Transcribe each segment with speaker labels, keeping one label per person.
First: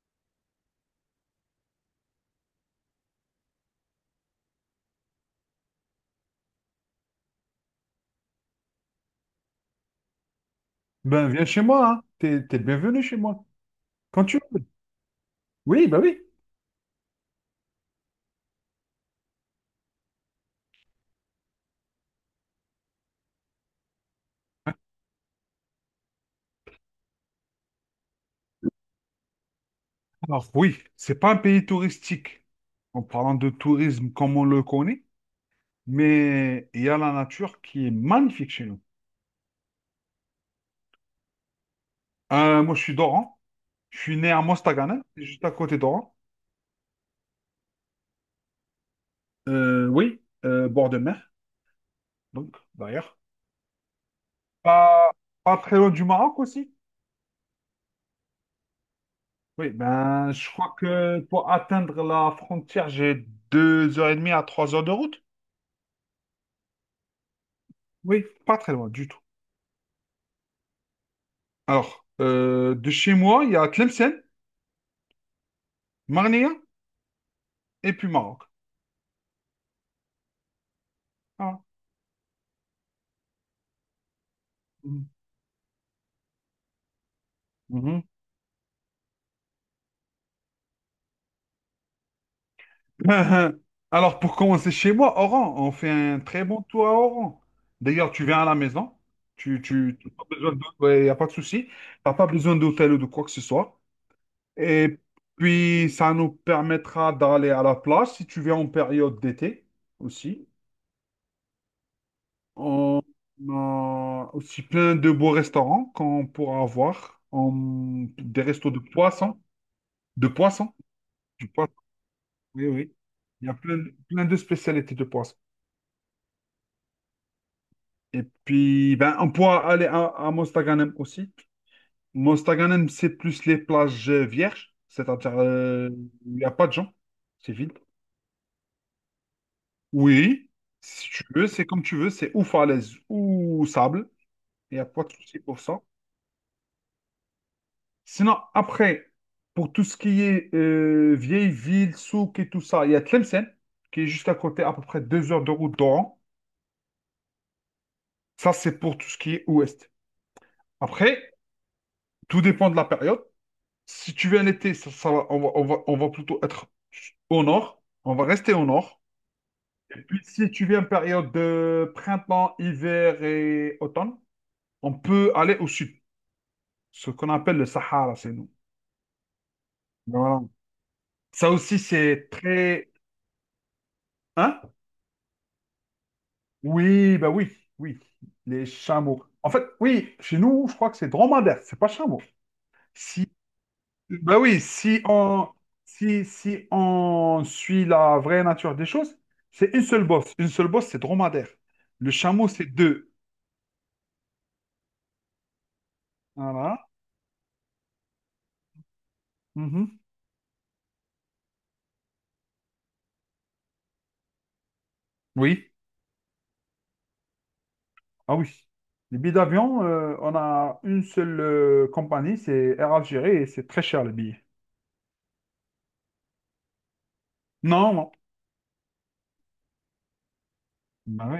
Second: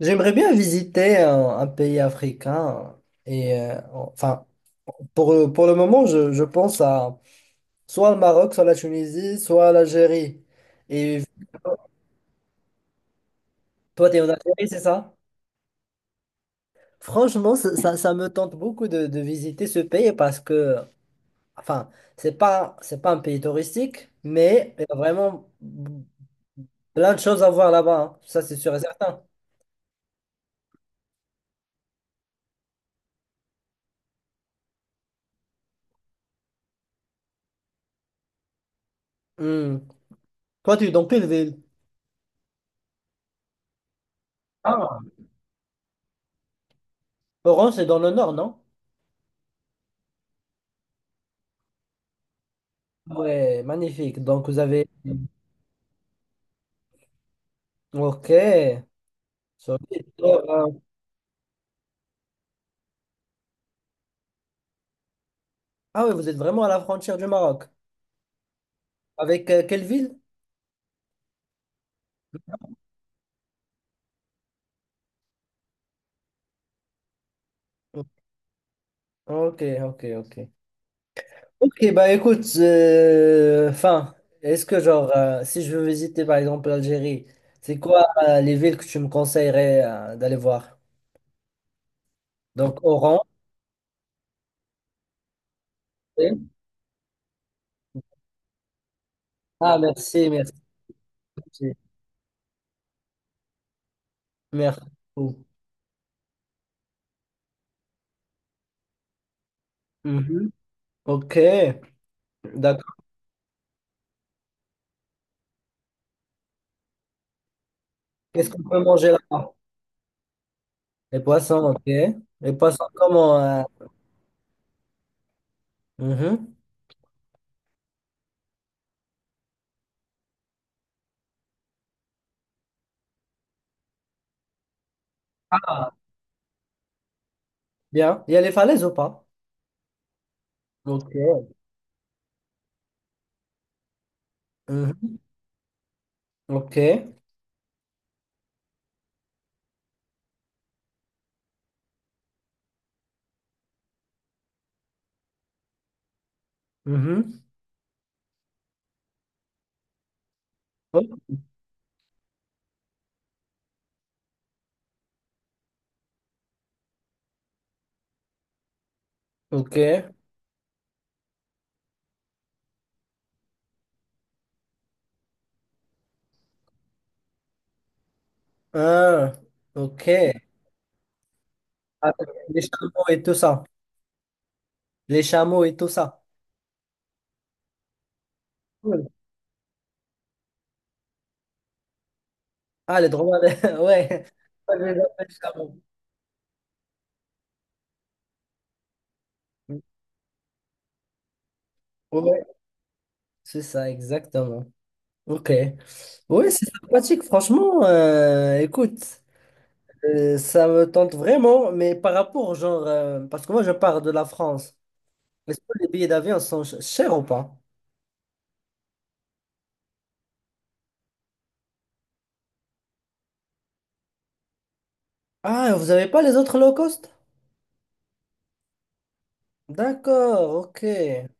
Speaker 1: J'aimerais bien visiter un pays africain et enfin pour le moment je pense à soit le Maroc, soit la Tunisie, soit l'Algérie. Et
Speaker 2: Ben, viens chez moi, hein. T'es le bienvenu chez moi.
Speaker 1: toi tu es
Speaker 2: Quand
Speaker 1: en
Speaker 2: tu veux.
Speaker 1: Algérie, c'est ça?
Speaker 2: Oui, ben oui.
Speaker 1: Franchement, ça me tente beaucoup de visiter ce pays parce que enfin, c'est pas un pays touristique, mais il y a vraiment plein de choses à voir là-bas, hein. Ça c'est sûr et certain.
Speaker 2: Alors, oui, c'est pas un pays touristique, en parlant de tourisme comme on le connaît, mais il y a la nature qui est magnifique chez nous.
Speaker 1: Hmm. Toi tu es dans quelle ville?
Speaker 2: Moi, je suis d'Oran. Je suis né à
Speaker 1: Ah.
Speaker 2: Mostaganem, c'est juste à côté d'Oran.
Speaker 1: Oran, c'est dans le nord, non?
Speaker 2: Oui, bord de mer, donc, derrière.
Speaker 1: Ouais, magnifique. Donc, vous avez...
Speaker 2: Pas, pas très loin du Maroc aussi.
Speaker 1: Ok.
Speaker 2: Oui,
Speaker 1: Solide.
Speaker 2: ben, je crois que pour atteindre la frontière, j'ai 2 heures et demie à 3 heures de route.
Speaker 1: Ah oui, vous êtes vraiment à la frontière du Maroc.
Speaker 2: Oui, pas très loin du tout.
Speaker 1: Avec quelle ville?
Speaker 2: Alors, de chez moi, il y a Tlemcen, Marnia et puis Maroc.
Speaker 1: Ok, ok, ok.
Speaker 2: Voilà.
Speaker 1: Ok, bah écoute, enfin, est-ce que
Speaker 2: Mhm.
Speaker 1: genre, si je veux visiter par exemple l'Algérie, c'est quoi les villes que tu me conseillerais d'aller voir? Donc, Oran.
Speaker 2: Mhm. Alors, pour commencer chez moi, Oran, on fait un très
Speaker 1: Oui.
Speaker 2: bon tour à Oran. D'ailleurs, tu viens à la maison,
Speaker 1: Ah,
Speaker 2: t'as
Speaker 1: merci,
Speaker 2: pas besoin
Speaker 1: merci.
Speaker 2: de, il n'y a pas de souci, t'as pas besoin d'hôtel ou de quoi que ce soit.
Speaker 1: Merci
Speaker 2: Et
Speaker 1: beaucoup.
Speaker 2: puis, ça nous permettra d'aller à la plage si tu viens en période d'été aussi.
Speaker 1: Mhm. Ok, d'accord.
Speaker 2: On a aussi plein de beaux restaurants qu'on pourra avoir. Des
Speaker 1: Qu'est-ce qu'on
Speaker 2: restos de
Speaker 1: peut manger
Speaker 2: poissons.
Speaker 1: là-bas?
Speaker 2: De poissons.
Speaker 1: Les
Speaker 2: Du
Speaker 1: poissons,
Speaker 2: poisson.
Speaker 1: ok. Les
Speaker 2: Oui,
Speaker 1: poissons,
Speaker 2: oui.
Speaker 1: comment?
Speaker 2: Il y a plein de spécialités de poissons.
Speaker 1: Mhm.
Speaker 2: Et puis, ben, on pourra aller à Mostaganem aussi. Mostaganem, c'est plus les plages vierges. C'est-à-dire,
Speaker 1: Ah,
Speaker 2: il n'y a pas de gens. C'est vide.
Speaker 1: bien. Il y a les falaises ou pas?
Speaker 2: Oui, si
Speaker 1: Ok.
Speaker 2: tu veux, c'est comme tu veux. C'est ou falaise ou sable. Il n'y a pas de
Speaker 1: Mhm.
Speaker 2: souci pour ça.
Speaker 1: Ok.
Speaker 2: Sinon, après, pour tout ce qui est vieille ville, souk et tout ça, il y a Tlemcen, qui est juste à côté, à peu près 2 heures de route d'Oran.
Speaker 1: Mhm.
Speaker 2: Ça, c'est pour tout ce qui est ouest.
Speaker 1: Oh,
Speaker 2: Après, tout dépend de la période. Si tu viens un été, on va plutôt être au nord. On va rester au nord.
Speaker 1: ok.
Speaker 2: Et puis, si tu viens une période de printemps, hiver et automne, on peut aller au sud, ce qu'on appelle le Sahara, c'est nous.
Speaker 1: Ah, ok.
Speaker 2: Voilà. Ça aussi,
Speaker 1: Avec
Speaker 2: c'est
Speaker 1: les
Speaker 2: très.
Speaker 1: chameaux et tout ça.
Speaker 2: Hein?
Speaker 1: Les chameaux et tout ça.
Speaker 2: Oui, ben oui, oui, les
Speaker 1: Cool.
Speaker 2: chameaux. En fait, oui, chez nous, je crois que c'est dromadaire, c'est pas chameau.
Speaker 1: Ah, les
Speaker 2: Si,
Speaker 1: dromadaires. Ouais.
Speaker 2: ben oui,
Speaker 1: Ouais, je les
Speaker 2: si
Speaker 1: appelle
Speaker 2: on,
Speaker 1: chameaux.
Speaker 2: si, si on suit la vraie nature des choses, c'est une seule bosse. Une seule bosse, c'est dromadaire. Le
Speaker 1: Ouais,
Speaker 2: chameau, c'est deux.
Speaker 1: c'est ça, exactement. Ok. Ouais, c'est
Speaker 2: Voilà.
Speaker 1: sympathique, franchement. Écoute,
Speaker 2: Mhm.
Speaker 1: ça me tente vraiment, mais par rapport, genre, parce que moi, je pars de la France. Est-ce
Speaker 2: Oui,
Speaker 1: que les billets d'avion sont chers ou pas?
Speaker 2: ah oui. Les billets d'avion, on a une seule compagnie, c'est Air Algérie, et c'est très cher les billets.
Speaker 1: Ah, vous avez pas les autres low cost?
Speaker 2: Non, non.
Speaker 1: D'accord, ok.
Speaker 2: Ben oui,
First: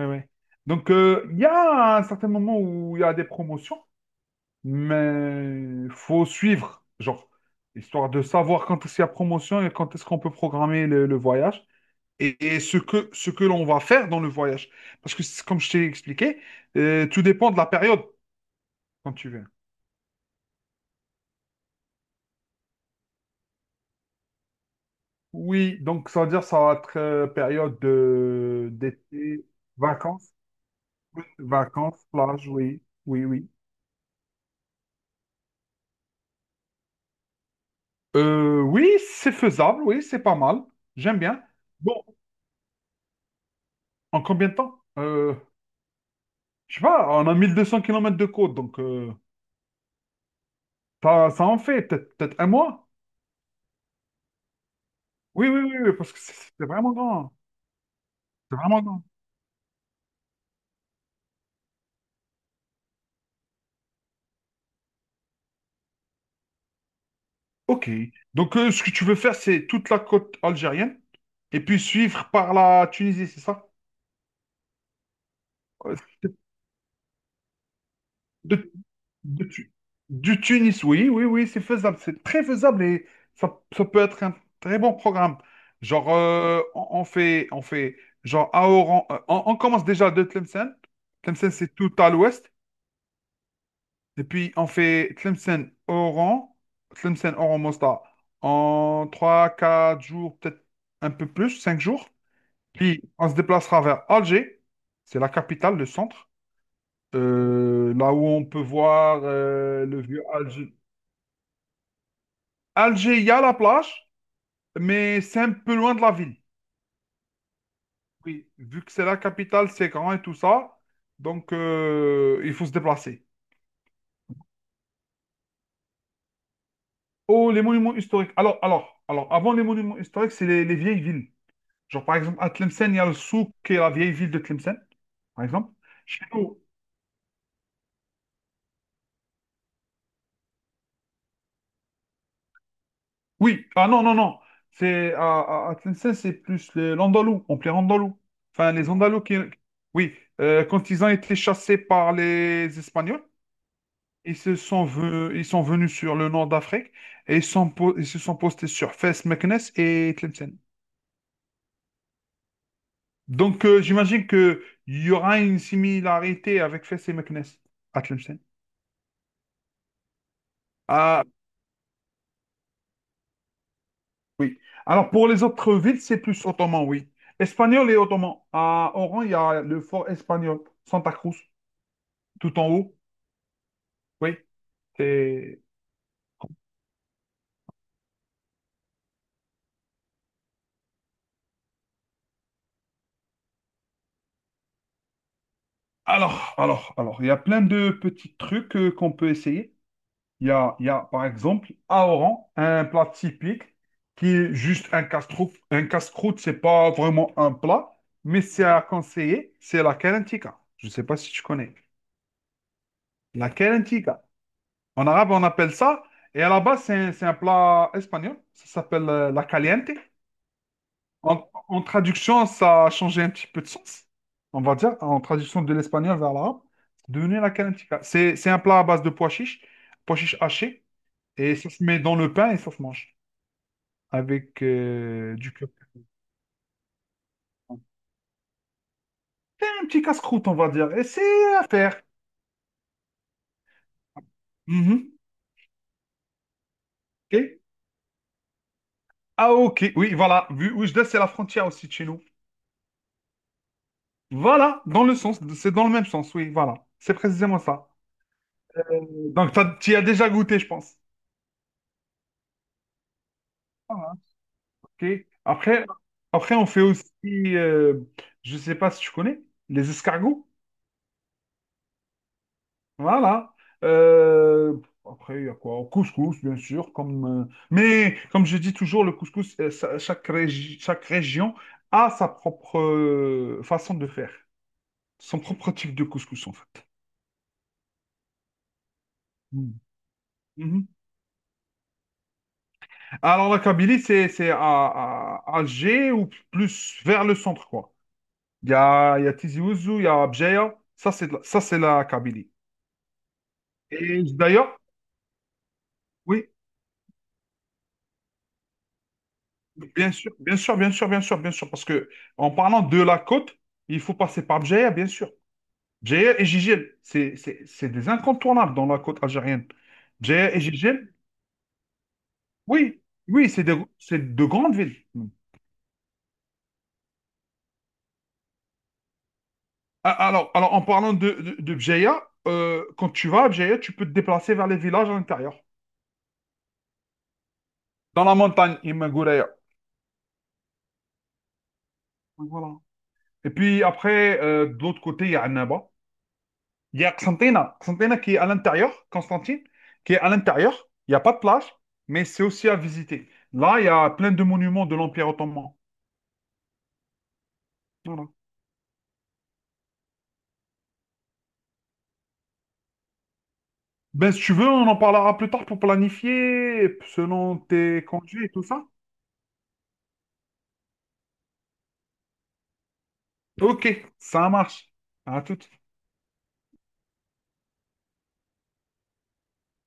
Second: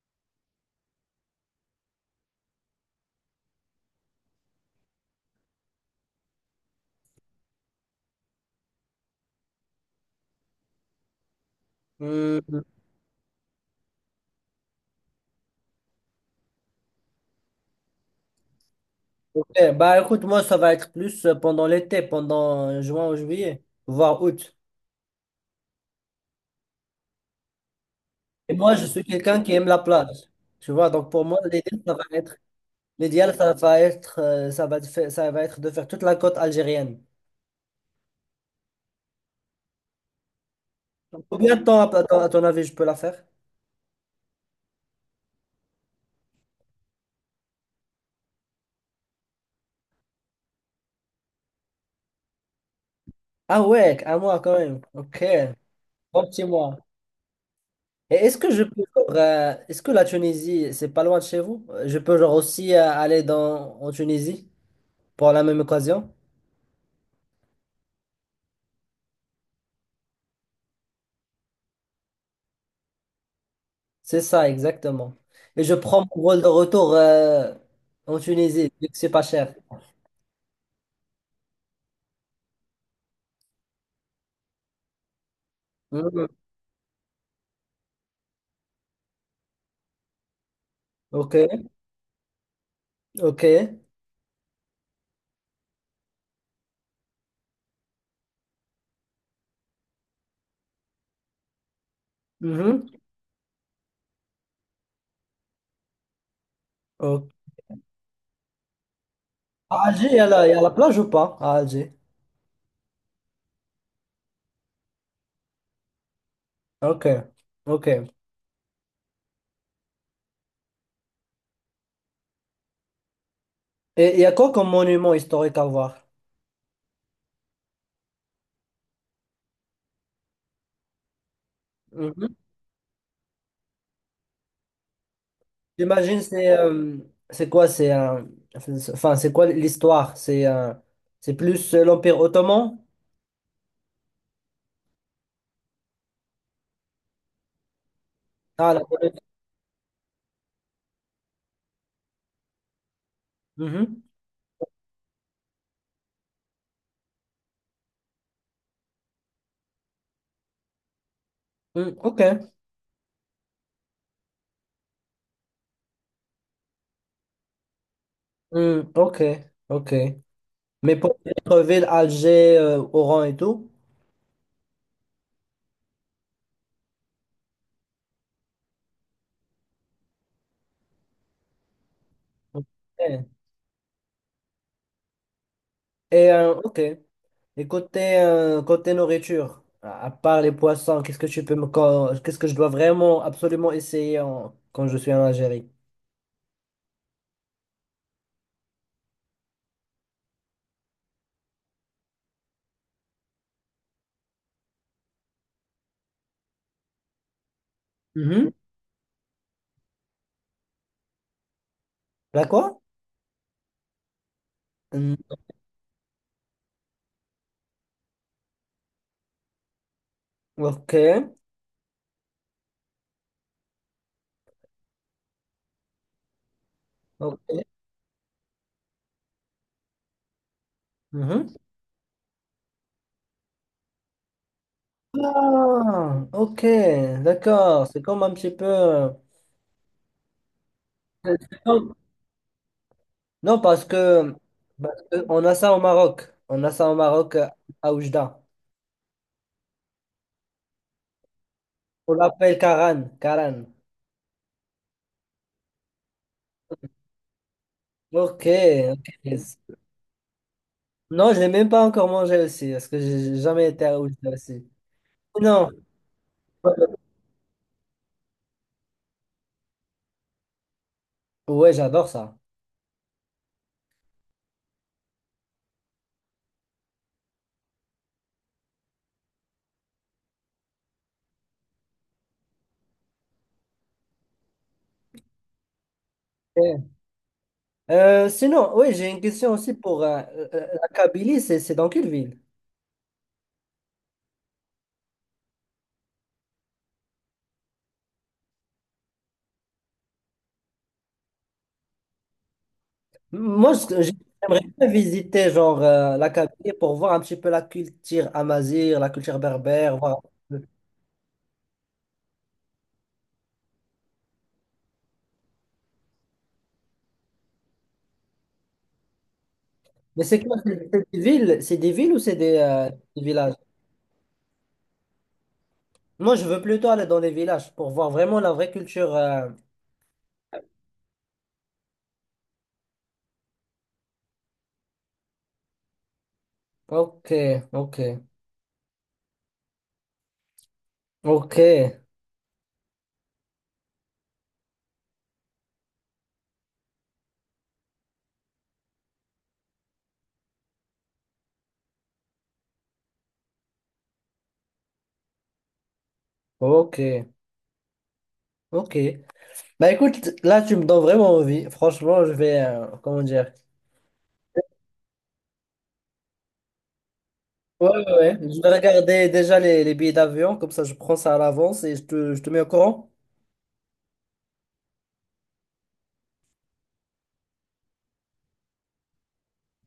Speaker 2: oui, oui. Donc, il y a un certain moment où il y a des promotions. Mais faut suivre, genre, histoire de savoir quand est-ce qu'il y a promotion et quand est-ce qu'on peut programmer le voyage et
Speaker 1: Hmm,
Speaker 2: ce que l'on va faire dans le voyage. Parce que, comme je t'ai expliqué, tout dépend de la période quand tu viens.
Speaker 1: ok. Bah écoute, moi ça va être plus pendant l'été, pendant juin ou juillet, voire août.
Speaker 2: Oui, donc ça veut dire ça va être période
Speaker 1: Et moi je suis quelqu'un
Speaker 2: d'été,
Speaker 1: qui aime la plage.
Speaker 2: vacances,
Speaker 1: Tu vois, donc
Speaker 2: oui,
Speaker 1: pour moi l'idéal ça va
Speaker 2: vacances,
Speaker 1: être
Speaker 2: plage, oui, oui,
Speaker 1: l'idéal
Speaker 2: oui.
Speaker 1: ça va être ça va être de faire toute la côte algérienne.
Speaker 2: Oui, c'est faisable, oui, c'est pas mal. J'aime bien.
Speaker 1: Combien de temps à,
Speaker 2: Bon,
Speaker 1: à ton avis je peux la faire?
Speaker 2: en combien de temps? Je sais pas, on a 1 200 kilomètres de côte, donc ça, ça en fait peut-être un mois.
Speaker 1: Ah ouais, un mois quand même. Ok.
Speaker 2: Oui, oui, oui, oui, parce que
Speaker 1: Bon
Speaker 2: c'est
Speaker 1: petit
Speaker 2: c'est
Speaker 1: mois.
Speaker 2: vraiment grand.
Speaker 1: Et est-ce que
Speaker 2: C'est
Speaker 1: je
Speaker 2: vraiment
Speaker 1: peux,
Speaker 2: grand.
Speaker 1: genre, est-ce que la Tunisie, c'est pas loin de chez vous? Je peux genre aussi aller en Tunisie pour la même occasion?
Speaker 2: Ok. Donc ce que tu veux faire, c'est toute la côte algérienne et puis suivre par la Tunisie, c'est ça?
Speaker 1: C'est ça, exactement. Et je
Speaker 2: Euh,
Speaker 1: prends mon vol de retour en
Speaker 2: De,
Speaker 1: Tunisie, vu que c'est pas
Speaker 2: de
Speaker 1: cher.
Speaker 2: Tu- du Tunis, oui, oui, oui, c'est faisable. C'est très faisable et ça peut être un très bon programme. Genre,
Speaker 1: Mhm.
Speaker 2: euh, on fait, genre, à Oran, on commence déjà de Tlemcen.
Speaker 1: Ok,
Speaker 2: Tlemcen, c'est tout à l'ouest.
Speaker 1: ok.
Speaker 2: Et puis, on fait Tlemcen-Oran, Tlemcen-Oran-Mostar en trois quatre jours, peut-être un peu plus, 5 jours.
Speaker 1: Mhm.
Speaker 2: Puis, on se déplacera vers Alger, c'est la capitale, le centre,
Speaker 1: Ok.
Speaker 2: là où on peut voir
Speaker 1: À
Speaker 2: le
Speaker 1: Alger,
Speaker 2: vieux
Speaker 1: il y a la
Speaker 2: Alger.
Speaker 1: plage ou pas? À Alger.
Speaker 2: Alger, il y a la plage, mais c'est un peu loin de la ville.
Speaker 1: Ok, ok.
Speaker 2: Oui, vu que c'est la capitale, c'est grand et tout ça, donc il faut se déplacer.
Speaker 1: Et il y a quoi comme monument historique à voir?
Speaker 2: Oh, les monuments historiques. Alors, avant les monuments historiques, c'est les vieilles villes. Genre, par exemple, à Tlemcen, il y a le souk qui est la vieille ville de Tlemcen, par exemple.
Speaker 1: J'imagine
Speaker 2: Chez nous,
Speaker 1: c'est quoi c'est un enfin c'est quoi l'histoire c'est plus l'Empire ottoman.
Speaker 2: oui, ah non, non, non. À Tlemcen, c'est plus l'Andalou, on plaît Andalou. Enfin,
Speaker 1: Ah, la
Speaker 2: les
Speaker 1: Pologne.
Speaker 2: Andalous qui. Oui, quand ils ont été chassés par les Espagnols,
Speaker 1: Mhm.
Speaker 2: ils sont venus sur le nord d'Afrique et ils se sont postés sur Fès, Meknès et Tlemcen.
Speaker 1: Mm, ok.
Speaker 2: Donc, j'imagine qu'il y aura une similarité avec Fès et Meknès à Tlemcen.
Speaker 1: Mm, ok, ok, mais pour
Speaker 2: Ah,
Speaker 1: d'autres villes, Alger Oran et tout.
Speaker 2: Oui. Alors, pour les autres villes, c'est plus ottoman, oui. Espagnol et ottoman. À Oran, il y a le fort espagnol, Santa Cruz, tout
Speaker 1: Ok,
Speaker 2: en haut. Oui. C'est-
Speaker 1: et ok, et côté côté nourriture, à part les poissons, qu'est-ce que tu peux me co- qu'est-ce que je dois vraiment absolument essayer quand je suis en Algérie?
Speaker 2: Alors, il y a plein de petits trucs qu'on peut essayer. Il y a, par exemple, à Oran, un plat typique qui est juste un casse-croûte. Un casse-croûte, c'est pas vraiment un plat, mais
Speaker 1: Mhm.
Speaker 2: c'est à conseiller. C'est la kalantika. Je ne sais pas si tu connais.
Speaker 1: La quoi?
Speaker 2: La En
Speaker 1: Mm,
Speaker 2: arabe, on appelle ça. Et à la base, c'est un plat espagnol. Ça s'appelle la caliente.
Speaker 1: ok,
Speaker 2: En traduction, ça a changé un petit peu de sens. On va dire, en traduction de l'espagnol vers l'arabe, c'est devenu
Speaker 1: ok.
Speaker 2: la caliente. C'est un plat à base de pois chiches hachés.
Speaker 1: Mhm.
Speaker 2: Et ça se met dans le pain et ça se mange avec du curcuma.
Speaker 1: Ah, ok, d'accord. C'est comme un petit peu.
Speaker 2: C'est un petit casse-croûte, on va dire. Et c'est à
Speaker 1: Non,
Speaker 2: faire.
Speaker 1: non, parce
Speaker 2: Mhm.
Speaker 1: que on a ça au Maroc. On a ça au Maroc
Speaker 2: Ok.
Speaker 1: à Oujda.
Speaker 2: Ah, ok. Oui, voilà. Vu Oujda, c'est la frontière aussi de chez
Speaker 1: On
Speaker 2: nous.
Speaker 1: l'appelle Karan. Karan.
Speaker 2: Voilà, dans le sens, c'est dans le même sens, oui, voilà. C'est précisément ça.
Speaker 1: Ok,
Speaker 2: Euh, Donc,
Speaker 1: ok.
Speaker 2: tu y as déjà goûté, je pense.
Speaker 1: Non, je l'ai même pas encore mangé aussi, parce que j'ai jamais été
Speaker 2: Ah,
Speaker 1: à
Speaker 2: hein.
Speaker 1: Oujda aussi.
Speaker 2: Ok.
Speaker 1: Non.
Speaker 2: Après, on fait aussi, euh, je sais pas si tu connais, les escargots.
Speaker 1: Ouais, j'adore ça.
Speaker 2: Voilà. Euh, Après, il y a quoi? Au Couscous, bien sûr. Mais comme je dis toujours, le couscous, chaque région a sa propre façon de faire, son propre type de couscous, en fait.
Speaker 1: Ok. Sinon, oui, j'ai une question aussi
Speaker 2: Hmm.
Speaker 1: pour la
Speaker 2: Mhm.
Speaker 1: Kabylie, c'est dans quelle ville?
Speaker 2: Alors, la Kabylie, c'est Alger ou plus vers le centre, quoi. Il y a Tizi Ouzou, il y a Béjaïa. Ça, c'est la Kabylie.
Speaker 1: Moi,
Speaker 2: Et
Speaker 1: j'aimerais
Speaker 2: d'ailleurs,
Speaker 1: bien visiter genre la
Speaker 2: oui,
Speaker 1: Kabylie pour voir un petit peu la culture amazigh, la culture berbère,
Speaker 2: bien
Speaker 1: voir
Speaker 2: sûr, bien
Speaker 1: un peu.
Speaker 2: sûr, bien sûr, bien sûr, bien sûr, parce que en parlant de la côte, il faut passer par Béjaïa, bien sûr. Béjaïa et Jijel, c'est des incontournables dans la côte algérienne.
Speaker 1: Mais c'est
Speaker 2: Béjaïa
Speaker 1: quoi?
Speaker 2: et
Speaker 1: C'est
Speaker 2: Jijel,
Speaker 1: des villes, c'est des villes ou c'est
Speaker 2: oui,
Speaker 1: des
Speaker 2: oui,
Speaker 1: villages?
Speaker 2: c'est de grandes villes.
Speaker 1: Moi, je veux plutôt aller dans les villages pour voir vraiment la vraie culture. Euh.
Speaker 2: Ah, alors, en parlant de Bjeya, quand tu vas à Bjeya, tu peux te déplacer vers les villages à l'intérieur.
Speaker 1: Ok, ok,
Speaker 2: Dans la montagne, Imagouraya.
Speaker 1: ok,
Speaker 2: Donc, voilà. Et puis après, de l'autre côté, il y a Annaba. Il y a Xantina. Xantina qui est à l'intérieur, Constantine, qui est à l'intérieur. Il n'y a pas de plage, mais c'est aussi à visiter. Là, il y a plein de monuments de l'Empire ottoman.
Speaker 1: ok,
Speaker 2: Voilà.
Speaker 1: ok. Bah écoute, là, tu me donnes vraiment envie. Franchement, je vais, comment dire?
Speaker 2: Ben, si tu veux, on en parlera plus tard pour planifier selon
Speaker 1: Ouais,
Speaker 2: tes
Speaker 1: ouais, ouais.
Speaker 2: congés et
Speaker 1: Je
Speaker 2: tout
Speaker 1: vais
Speaker 2: ça.
Speaker 1: regarder déjà les billets d'avion, comme ça, je prends ça à l'avance et je je te mets au courant.
Speaker 2: Ok, ça marche. À tout.